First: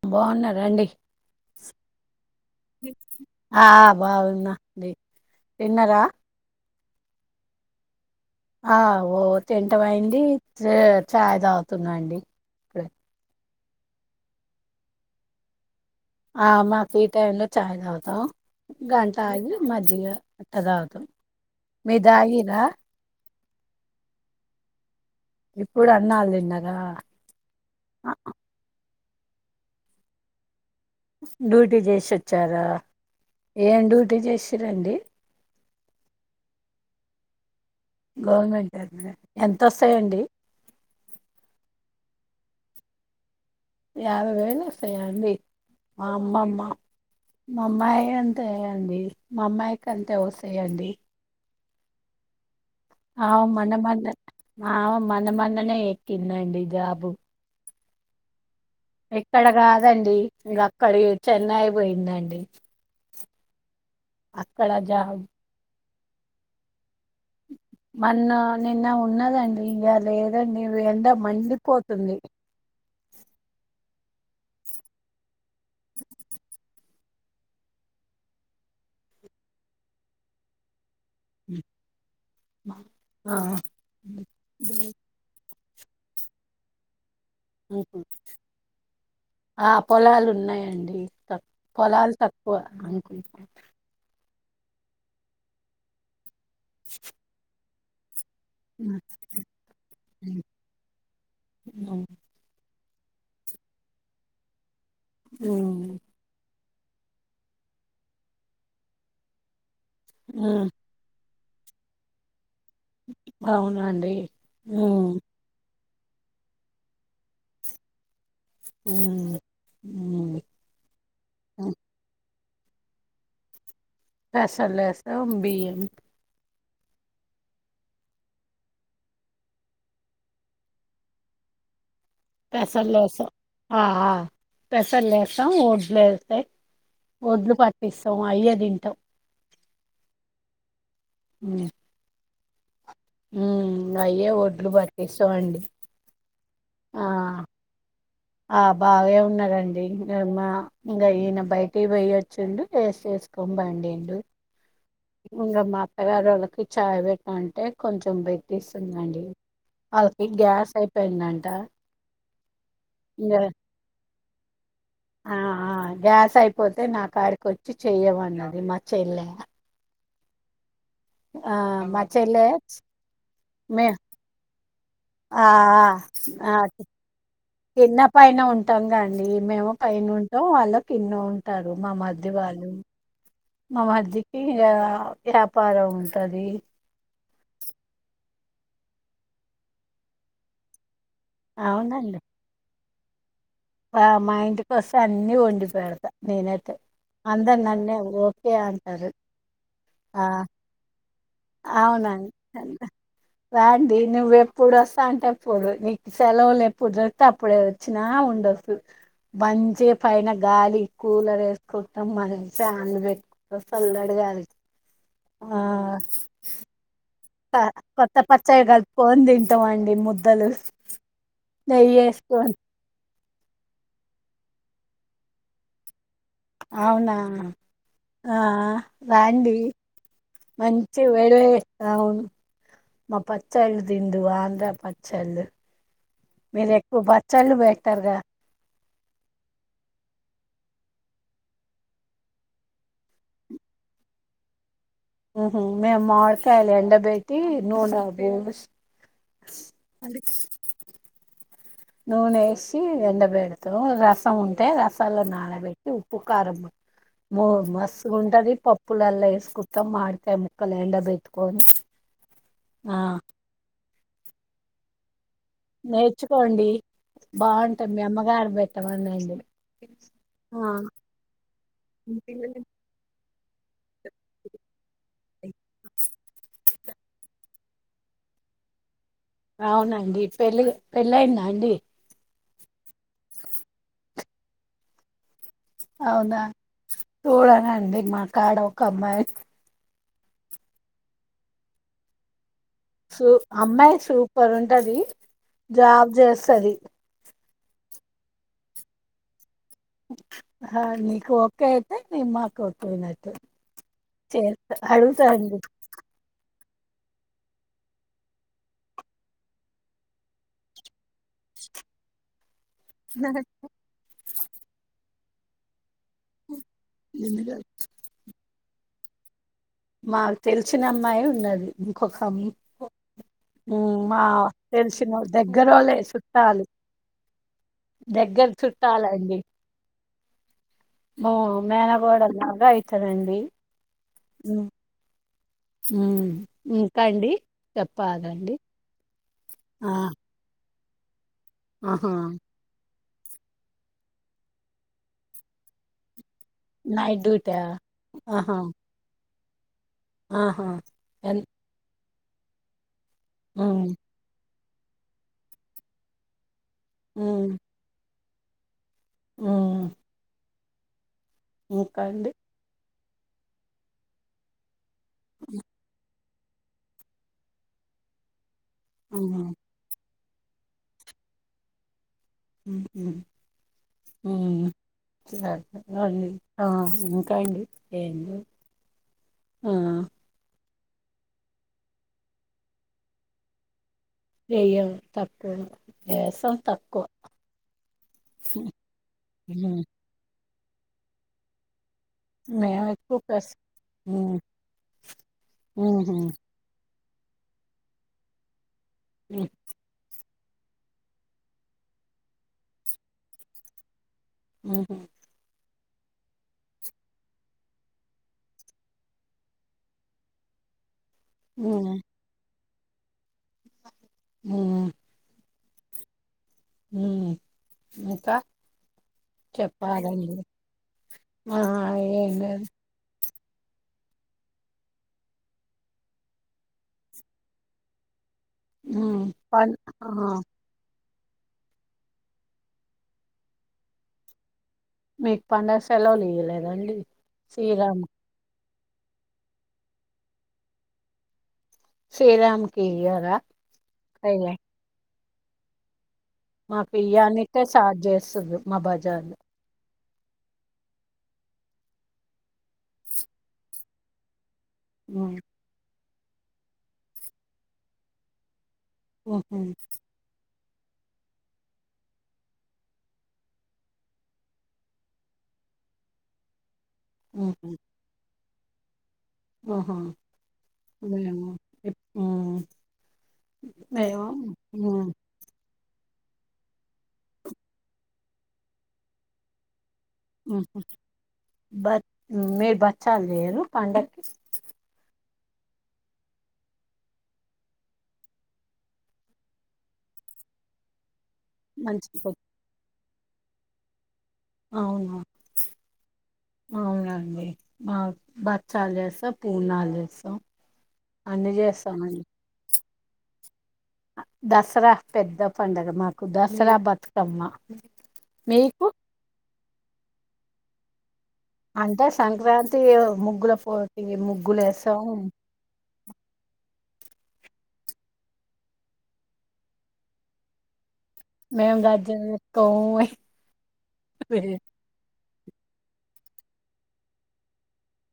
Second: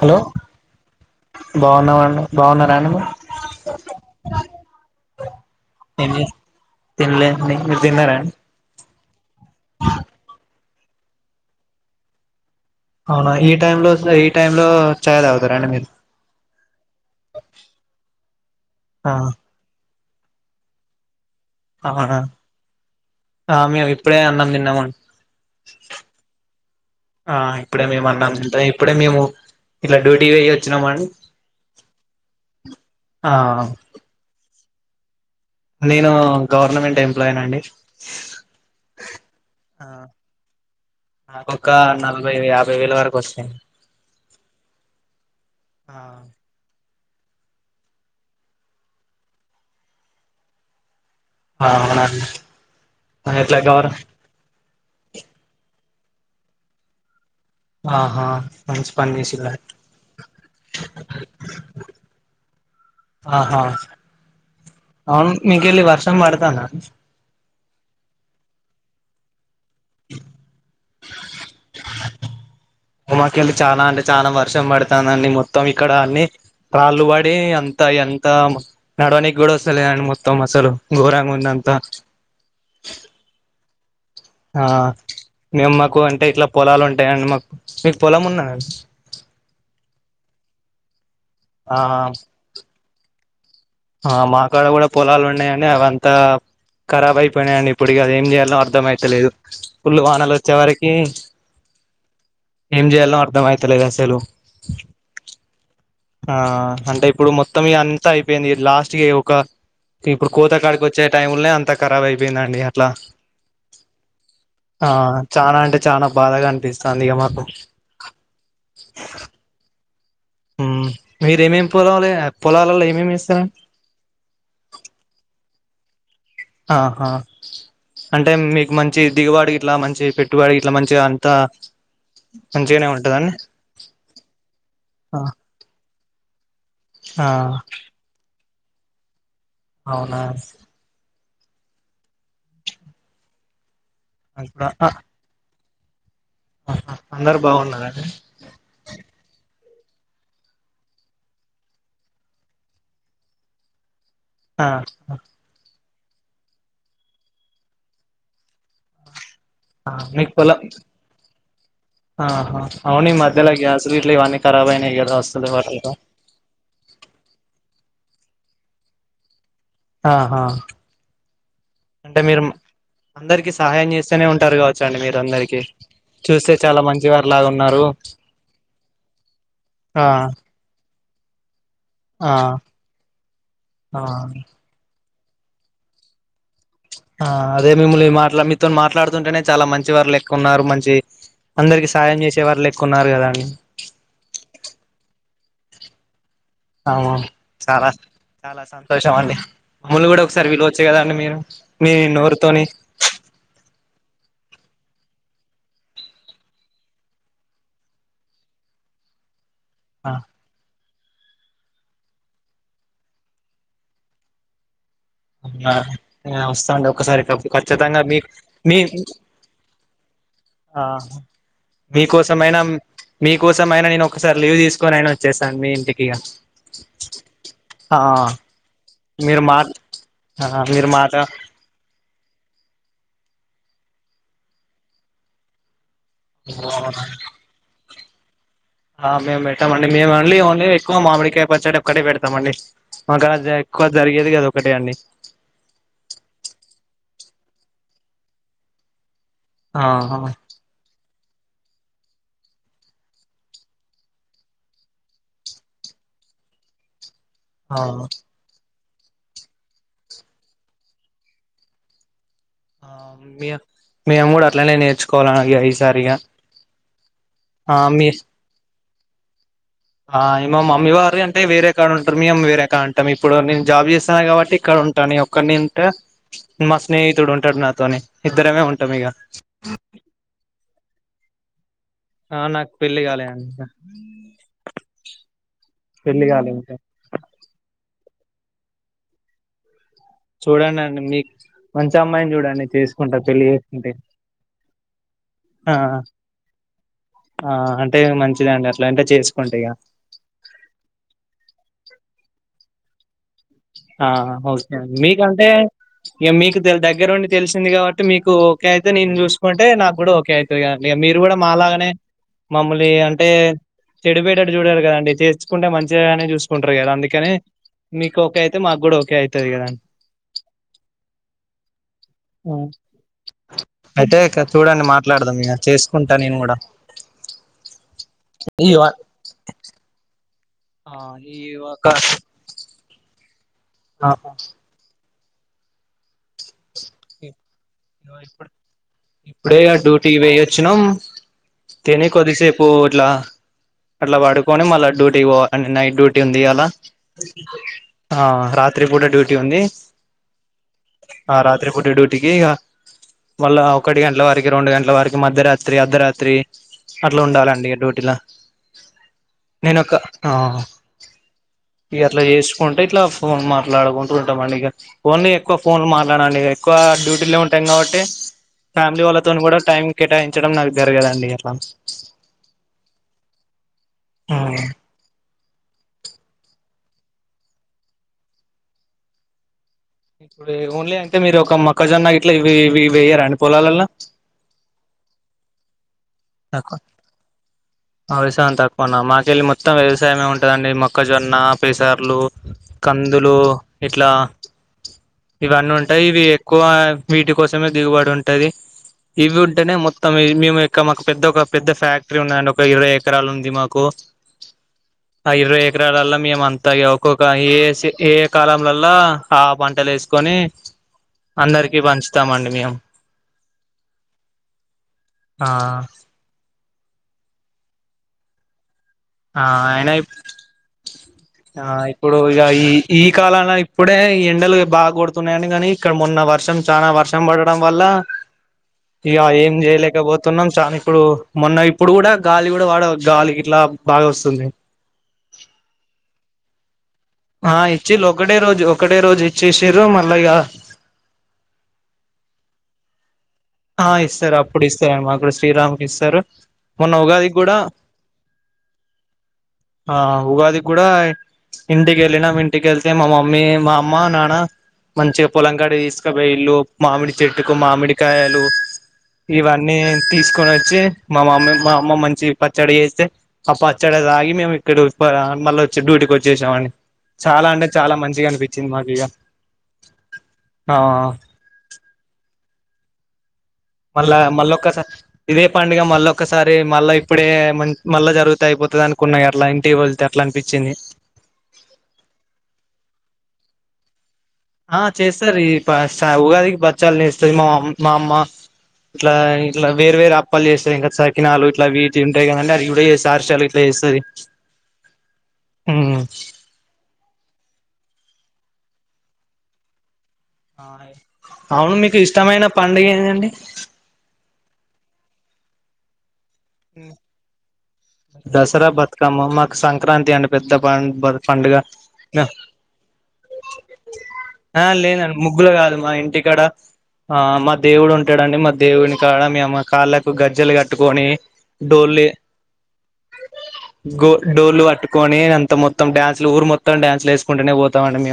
Hello బావున్నరండి, బాగున్నామండి బాగున్నారా అండి మీరు ఆ బావున్నా డి తిన్నర తిన్లే మీ మీరు తిన్నారాన్ ఆ ఓ తింటంఅయింది చే ఛాయ్ తావుతున్న అండి. ఇప్పుడే అవునా ఏ టైం లో అస్స ఈ టైం లో ఛాయ్ తావుతారండి మీరు ఆ మా ఇ టైమ్ లో చాయ్ తావుతం. ఆ గంట ఆగి మజ్జిగ ఇట్ట తావుతం మీరు అవునా దాయిర ఆ మేము ఇప్పుడే అన్నం తిన్నమన్ ఇప్పుడు అన్నాలు దిన్నర ఆ ఇప్పుడే మేము అన్నం తింటాం ఇప్పుడే మేము, ఇట్ల డ్యూటీ వొయ్ డ్యూటీ చేసోచ్చారా, ఆ ఏం డ్యూటీ చేసి రండి నేను గవర్నమెంట్ ఎంప్లాయ్ నండి. గవర్నమెంటేనె ఆ ఎంతొస్సయండి. నల్బైవే యాబైవేల వరకొస్తాయ్. యాబైవేలొస్తయా అండి ఆ అమ్మమ్మ. మమ్మాయి అంతే అండి మా అమ్మాయ్కి అంతే వస్తయండి. అ ఔనండి ఆవ్ మన్న మన్నే ఆవ్ మన్న మన్ననే. కిన్నండి జాబు. ఆహా మంచి పని ఎక్కడ చేసిల్లు గాదండి ఇంగక్కడి చెన్నై బోయిందండి. అహా ఔన్ మీకెళ్ళి వర్ష్ తం బడ్తానా మన్న నిన్న ఉన్నదండి ఇగ లేదండి వెండ మండి. [unintelligible] చానా అంటె చానా వర్షం పడతానండి మొత్తం ఇక్కడ అన్ని రాళ్ళు బడి అంత ఎంత మ నడవనీగ్గూడొస్తలేదండి మొత్తం అసలు. ఘోరంగుందంత. ఆ ఆ మేమ్ మాకు అంటె ఇట్ల పొలాలుం టయండి మాకు మీక్ పొలమున్నద యేండి త పొలాల్ తక్కువ అన్ ఆ మా కాడ గూడా పొలాలు ఉన్నాయని అవంతా కరాబ్ అయిపోయినాయి అండి ఇప్పుడు ఇగ అదేంచేయాలా అర్ధం అయితలేదు ఫుల్ వానాలు ఉమ్, వచ్చే వరకి ఎంజేయాల్ నో అర్ధం అయితలేదు అసలు హ్మ్ ఆ అంటే ఇప్పుడు మొత్తం ఇగ అంత అయిపోయింది లాస్ట్ కి ఒక ఇప్పుడు ఉమ్, కోతాకాడికి వచ్చే టైము నే అంత ఖరాబ్ అయిపోయిందండి అట్లా అవునా అండి ఊ చాలా బాధగా అనిపిస్తాంది ఇగ మాకు ఊ మీరేమేమి పోలలే పొలాలలో ఏమేమి వేసరా అ ఆహా అంటే మీకు మంచి దిగుపాటు ఇట్లా మంచి పెట్టుబడి ఇట్లా మంచి గా అంతా మంచిగానే పెసర్లు వసం ఉంటదండి ఆ పెసర్లు ఆ వేసం ఒడ్లు వేసయి ఆ ఒడ్లు పట్టిస్తాం అయ్యె తింట టం అవునా అ హ్మ్ అయ్యే అట్లా ఒడ్లు ఆ పట్టస్తాం అండి ఆ [unintelligible] అందరు బావున్నారండి ఆ బాగే ఉన్నరు రండి మా ఇంకా ఈయన బయటకి పోయొచ్చుండు ఏసెసుకోని బండిండు ఆ వాళకి చాయ్ పెట్టంటే కొంచెం పెట్టిస్తుందండి ఆ వాళ్ళకి మీకు పోలం గ్యాస్ అయిపోయిందంట ఆ హా అవును ఇంగ మధ్యలో గ్యాసులు ఇట్లు ఇవన్నీ కరాబ్ అయినాయి కదా ఆ వస్తుంది ఆ వాటిల్తొ గ్యాస్ అయిపోతే నా కాడికి వచ్చి చెయ్యమన్నది మ చెల్లె ఆ హా ఆ మా అంటే మీరు చెల్లె అందరికి మే సహాయం చేస్తేనే ఉంటారు కావచ్చు ఆ ఆ మంచివారు లాగా ఉన్నారు కింద పైన ఉంటాం గా అండి మేము పైన ఆ ఉంటాం వాళ్ళ [unintelligible] ఉంటారు మామరిది ఆ వాళ్ళు మా ఆ మర్ది కి ఇంగ వ్యాపారం ఉంటది ఆ అదే మిమ్మల్ని మాట్లా మీతో మాట్లాడుతుంటేనే చాలా మంచి వారు లెక్క ఉన్నారు మంచి అందరికి అవునండి సాహయం చేసేవారులే కున్నారు కదా అండి ఆ మా ఇంటికి వస్తే అన్ని వండిపెడతా నేనైతే అవును అందరు చాలా నన్నేఊరికే అంటారు మమ్ముల్ని కూడా ఒకసారి పిలవచ్చు కద అండి మీరు మీ అవునాండి నోరుతోని రాండి నువు ఎప్పుడు వస్తా అంటే అప్పుడు నీకు సెలవులు ఎప్పుడు దొరికితే అప్పుడే వచ్చినా ఉండొచ్చు మంచిగా ఆ పైన గాలి కూలర్ వేసుకుంటాం మనం ఫ్యాన్లు పెట్టుకుంటాం సల్లటి గాలి ఆ ఆ వస్తా అండి ఒకసారి ఖచ్చితంగా కొత్త మీ పచ్చడి మీ కల్పుకొని తింటామండి ముద్ ఆ వేసుకొని మీకోసమైనా మీ కోసం అయినా నేను ఒకసారి లీవ్ తీసుకోనైనా వచ్చేస్తాను మీ ఇంటికి ఇగ అవునా ఆ మీరు రాండి మా మీరు మంచి మాట వేడి వేడి అవును మా పచ్చళ్ళు తిందువు ఆంధ్ర పచ్చళ్ళు మీరు ఎక్కువ పచ్చళ్ళు పే త్వరగా ఆ మేము పెట్టామండి మేమండి ఓన్లీ ఎక్కువ మామిడికాయ పచ్చడి ఒకటే పెడతామండి మా ఎక్కువ జరిగేది అది ఒక్కటే అండి ఊహూ మేము మామిడి కాయలు ఎండ పెట్టి నూనె బోసి ఆహా నూనె వేసి ఎండబెడతాం రసం ఉంటే రసంలో నానబెట్టి ఉప్పు కారం మో అవును. మస్తుగుంటది. ప పుల్లలలో వేసుకుంటాం మామిడి కాయలు ముక్కలని ఎండ బెట్టుకొని ఆ మీ మేము కూడా అట్లానే నేర్చుకో నేర్చుకోండి బావుంటది మీ అమ్మగారు పెట్ [unintelligible] అయ్యింది ఆ మా మమ్మీ వారు అంటే వేరే కాడ ఉంటారు. మీ అమ్మ వేరే కాడ ఉంటారు. ఇప్పుడు నేను జాబ్ చేస్తన్నాను కాబట్టి ఇక్కడ ఉంటాను. నేను ఒక్కడినే ఉంటే మా స్నేహితుడు ఉంటాడు నాతోని ఇద్దరమే ఉంటాం ఇగ అవునండి పెళ్ళి పెళ్ళయిందా అండి ఆ నాకు పెళ్ళి కాలే అండి ఇక అవునా తూళగా అండి మా కాడ ఒక అమ్మాయి చూడండిండి మీ మంచి అమ్మాయిని చూడండి చేసుకుంటా సూ పెళ్లి చేసుకుంటే అమ్మాయి సూపర్ ఉంటది ఆ ఆ జాబ్ చేస్తది. ఆ అంటే మంచిదండి అట్లా అంటే చేసుకుంట ఇక హ నీకు ఓకే అయితే ని మాకు ఓకే అయినట్టు ఆ ఒకే అండి మీకంటే ఇ మీకు దగ్గర ఉండి తెలిసింది కాబట్టి మీకు ఓకే అయితే నేను చూసుకుంటే నాకు కూడా ఓకే అయితది కదండి. మీరు కూడా మాలాగానే మమ్మల్ని అంటే చెడిపోయటట్టు చూడరు కదండి కుంటే మంచి మంచి గానే చూసుకుంటారు గదా అందుకనే మీ మాకుగూడ ఒకే అయి మాకు తెలిసిన అమ్మాయే ఉన్నది ఇంకొక అమ్మ మ్మ్ అయితే మా ఇక చూడండి తెలిసిన మాట్లాడదాం ఇగ దగ్గరోళ్ళే చేసుకుంటా నేను కూడా సుట్టాలు దగ్గర ఈ వ చుట్టాలండి ఆ మా ఈ మేనకోడలు లాగా అయితదండి ఆహ మ్మ్ ఇంకా అండి చెప్పాలండి [inaudible] ఇప్పుడే అ ఆ డ్యూటీకి పోయిచ్చినం తిని ఆహా కొద్దిసేపు ఇట్లా అట్లా పడుకొని మళ్ళా డ్యూటీకి పోవ నైట్ డ్యూ టి ఉంది ఇయ్యాల నైట్ డ్యూటా అ ఆహా రాత్రి పూట డ్యూటీ టి ఉంది ఆహా ఎన్ టిగె ఇగ మళ్ళా హ్మ్ ఒకటి గంటల వరకి ఈ రెండు గంటల వరకు మధ్యరాత్రి అర్ధరాత్రి అట్లా హ్మ్ ఉండాలండి ఇగ డ్యూటీల హ్మ్ నేనొక్క అ ఇగ ఇంకా అట్లా అండి చేసుకుంట ఇట్లా ఫోన్ మాట్లాడుకుంటు ఉంటమండి ఇగ ఓన్లీ ఎక్కువ ఫోన్ మా నండి ఇగ ఎక్కువ డ్యూటీల్ నే ఉ టం కాబట్టి ఫ్యామిలీ అవునా వాళ్ళతోని కూడా టైమ్ కేటాయి చ్చడం నాకు జరగదండి అట్లా మ్మహ్ మ్మ్ [inaudible] అండి ఆ, ఇంకా అండి, ఏం లేద్ ఇప్పుడే ఓన్లీ అంటే మీరు ఒక మొక్కజొన్న ఇట్లా ఇవి ఇవి వెయ్యరా అండి పొలాలల్లా వెయ్యం తప్తదా వేసం తక్కువ అవసయం తక్కువ నా మాకేళ్ళి మొత్తం హ్మ్ వ్యసయమే ఉంట టదాండి మొక్కజొన్న పేసర్ లు మేము ఎక్కువ కందులు ప్రెస్ ఇట్లా హ్మ్ ఇవన్నీ ఊహూ ఉంటాయి ఇవి ఎక్కువ వీటి కోసమే దిగుబడి ఉంటది ఇవి హ్మ్ ఉంటనే మొత్తం ఈ మేము ఇక్క మాకు పెద్ద ఒక పెద్ద ఫ్యాక్టరీ ఉన్నదండి ఒ ఒక ఇరవై ఎకరాలు ఉంది మాకు ఊహు ఎకరాలలో మేము అంతా ఇగ ఒక్కొక్క ఏస్ ఏ ఏ కాలంలల్ల ఆ పంటలు వేసుకొని అందరికి పంచుతాము అండి మేం ఊమ్ ఆ హ్మ్ ఇంక ఆ ఆయన ఆ ఇప్పుడు ఏం ఇగ లేదు ఈ ఈ కాలా ఆ ఇప్పుడే ఈ ఎండలు బాగా కొడుతున్నయండి కానీ ఇక్కడ మొన్న వర్షం చాన వర్షం పడడం వల్ల ఇగ ప ఏం చేయలేకపోతున్నాం చానా ఇప్పుడు మొన్న ఇప్పుడు కూడా గాలి కూడా వడ గాలి గిట్లా బాగ వస్తుంది మీక్ పండగ సెలవలు ఇయలేదండి ఆ ఇచిల్లు ఒకటే రోజు ఒకటే రోజు ఇచ్చేసిర్రు మల్ల ఇగ శ్రీరాంకి ఇయర ఆ ఇస్తారు అప్పుడు ఇస్తార్ మాక్ ఇస్ టీరామ్ కి ఇస్తారు మా మొన్న ఉగాదికి కూడా పియానీకే సాట్ జేస్తుంది మా బజార్ లో ఆ ఉగాదిక్ కూడా ఇంటికి ఎల్లినం ఇంటికెళ్తే మా మమ్మీ మా అమ్మ నాన మంచిగ ఉమ్, పొలంకాడ తీస్ కబొయిల్లు మామిడి చెట్టుకు మామిడికాయ లు ఉహు ఇవన్నీ తీసుకొనొ వచ్చి మా మమ్మీ మా అమ్మ మంచి పచ్చడి చేస్తే ఆ పచ్చడి తాగి మేము ఇక్కడ ఒస్తా మళ్ళీ వచ్చి డ్యూటీకి వచ్చేశాం అండి చాలా అంటే చాలా మంచిగా అనిపి తిన్ మాకీగా ఓహో ఊ ఉఊ మళ్ళా మళ్ళ ఒక్కసా ఇదే ప డుగా మళ్ళ ఒకసారి మళ్ళ ఇప్పుడే మ మళ్ళ జరుగుతె అయిపోతది అనుకున్న ఇగ అట్లా ఇంటి రోజ్ ఉహు బట్ మీ బచ్ స్తంది కద పండకి ఆ చేస్తారు ఈ ప స ఉగాదికి పచ్చళ్ళు చేస్తాది. మా ఆ మా అమ్మ ఇట్ల ఇట్ల వేరు వేరు అప్పాల్ చేస్తాది. ఇంకా లాలు ఇట్ల వీటియి మంచి ఉంటాయి. కద అండి అది కూడా చేస్ అర్షలు గిట్ల చేస్తది. అవును అవునండి మా బ క్ష్యల్ చేస్తా పూర్ణల్ చేస్తా అవును. మీకు ఇష్టమైన పండుగ ఏంది అండి అంటే దసరా పెద్ద పండుగ మాక్ దసరా బతుకమ్మ దసరా మీకు బతుకమ్మ మాకు సంక్రాంతి అండి. పెద్ద పం బత్ అంటే సంక్రాంతి ముగ్గుల పోటి ముగ్గులు ఆ ఏస్తాం. లేదండి ముగ్గులు కాదు మా ఇంటికాడ ఆ మా దేవుడు ఉంటాడండి. మా దేవుడిని కాడ మేము కాళ్ళకు గజ్జెలు కట్టుకొని మేము డోలె గజ్జలు ఎత్తుకోం గో డోళ్లు వట్టుకొని అం మొత్తం మొత్తం డాన్సులు ఊరు మొత్తం డాన్సులు వేసుకుంటనే పొ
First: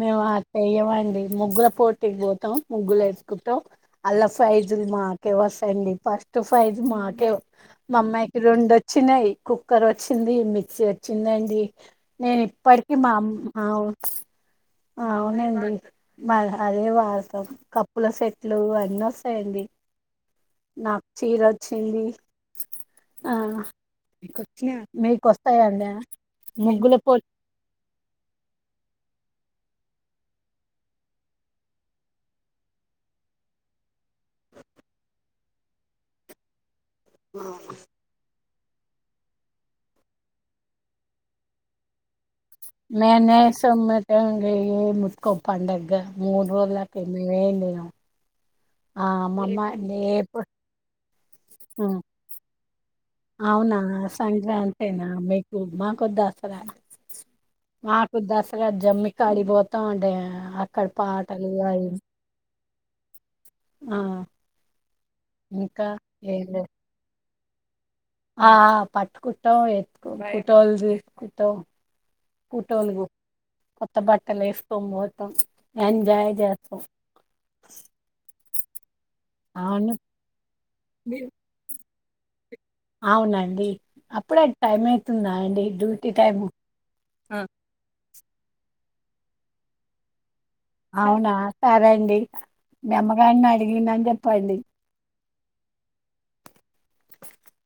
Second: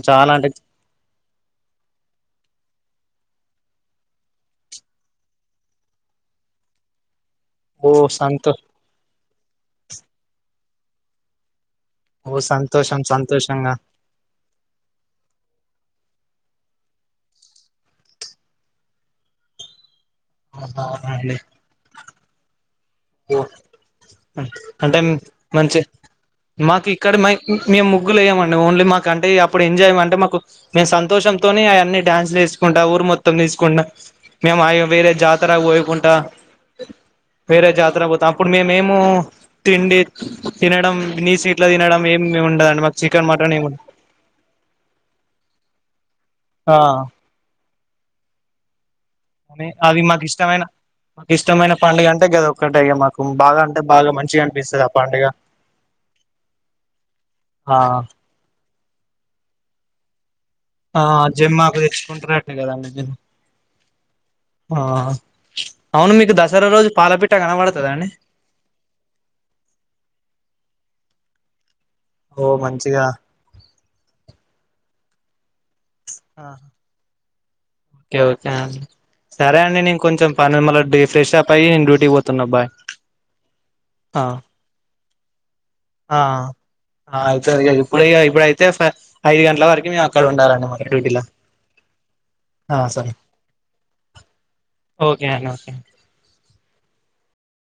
మేము ఆ చెయ్యమండి ముగ్గుల పోటీకి పోతాం ముగ్గులెస్ కుట్టో అల్ల ఫైజులు మాకే వస్తయండి. ఫస్ట్ ఫైజు మాకే ఓ మా అమ్మాయికి సంతో రెండు వొచ్చినాయి. కుక్కర్ వోచ్చింది. మీ సెచ్చిందండి ఓ నేన్ ఇప్పటికిీ సంతోషం మా ఆమ్మ సంతోషంగా ఆవు అవును అండి. మా అదే వాస్తవం కప్పుల సెట్లు అన్ని వస్తాయండి. నాకు అవునండి చీర వొచ్చింది. ఓ అంటే మీకు మంచి వస్తాయండి మాకు ముగ్గుల ఇక్కడ పోటీ మాకు మేము ముగ్గులు వేయమండి. ఓన్లీ మాకు అంటే ఇప్పుడు ఎంజాయ్ అంటే మాకు మేము సంతోషంతోని అయి అన్ని డ్యాన్స్లు చేసుకుంటా ఊరు మొత్తం తీసుకుంట మేము ఆ వేరే జాతర పోయుకుంటా నో తారకు పోతాం. అప్పుడు మేం మేం తిండి తినడం నీస్ గిట్ల తినడం. ఏం మేనే సమ్మట [unintelligible] ఓక్క పండగ మూడు ఆ రోజుల దాకా మేం ఏం తినం. ఆ అమ్మమ్మ ఆనే అది మాకు లేపు ఇష్టమైన మాకు ఇష్టమైన పండుగ అంటే గాదొక్కటే ఇగ మాకు బాగా అవునా అంటే బాగా మంచిగా అనిపిస్తది ఆ సంక్రాంతేనా పండుగ మీకు మా కొ దసరా ఆ మాకు దాస్ సారా జమ్మి కాడికి పోతాం అంటే అక్కడ ఆ పాటలు జెమ్మ ఆకు అవి తెచ్చుకుంటారు. అట్న్ కాదండి ఆ ఇంకా అవును మీకు ఏం దసరా లేదు రోజు పాలపిట్ట ట్ట కనబడది ఆ పట్కుట్టం ఎతుకోన్ ఫోటోల్డి కుతో ఓ పుటోలుగు మంచిగా కొత్త బట్టలు వేసుకోన్ పోతు తంగ్ ఎంజాయ్ ఆ చేస్తాం ఓకే ఓకే అన్ సరే అండి నేను అవును కొంచెం పని ఉం మళ్ళ ఫెష్ అప్ అయ్యి నేన్ డ్యూట్ పోతున్న బాయ్ అవునండి అప్పుడే టైమే తిన్నా అండి డ్యూటీ ఆ టైము ఆ అయితే ఇప్పుడు ఇప్పుడ అయితే ఫ ఐదు గంటల వరకు మేము అక్కడ ఉండాలా అవునా సరే అండి సరే నిమ్మగాన్ని అడిగిందని చెప్పండి క ఓకే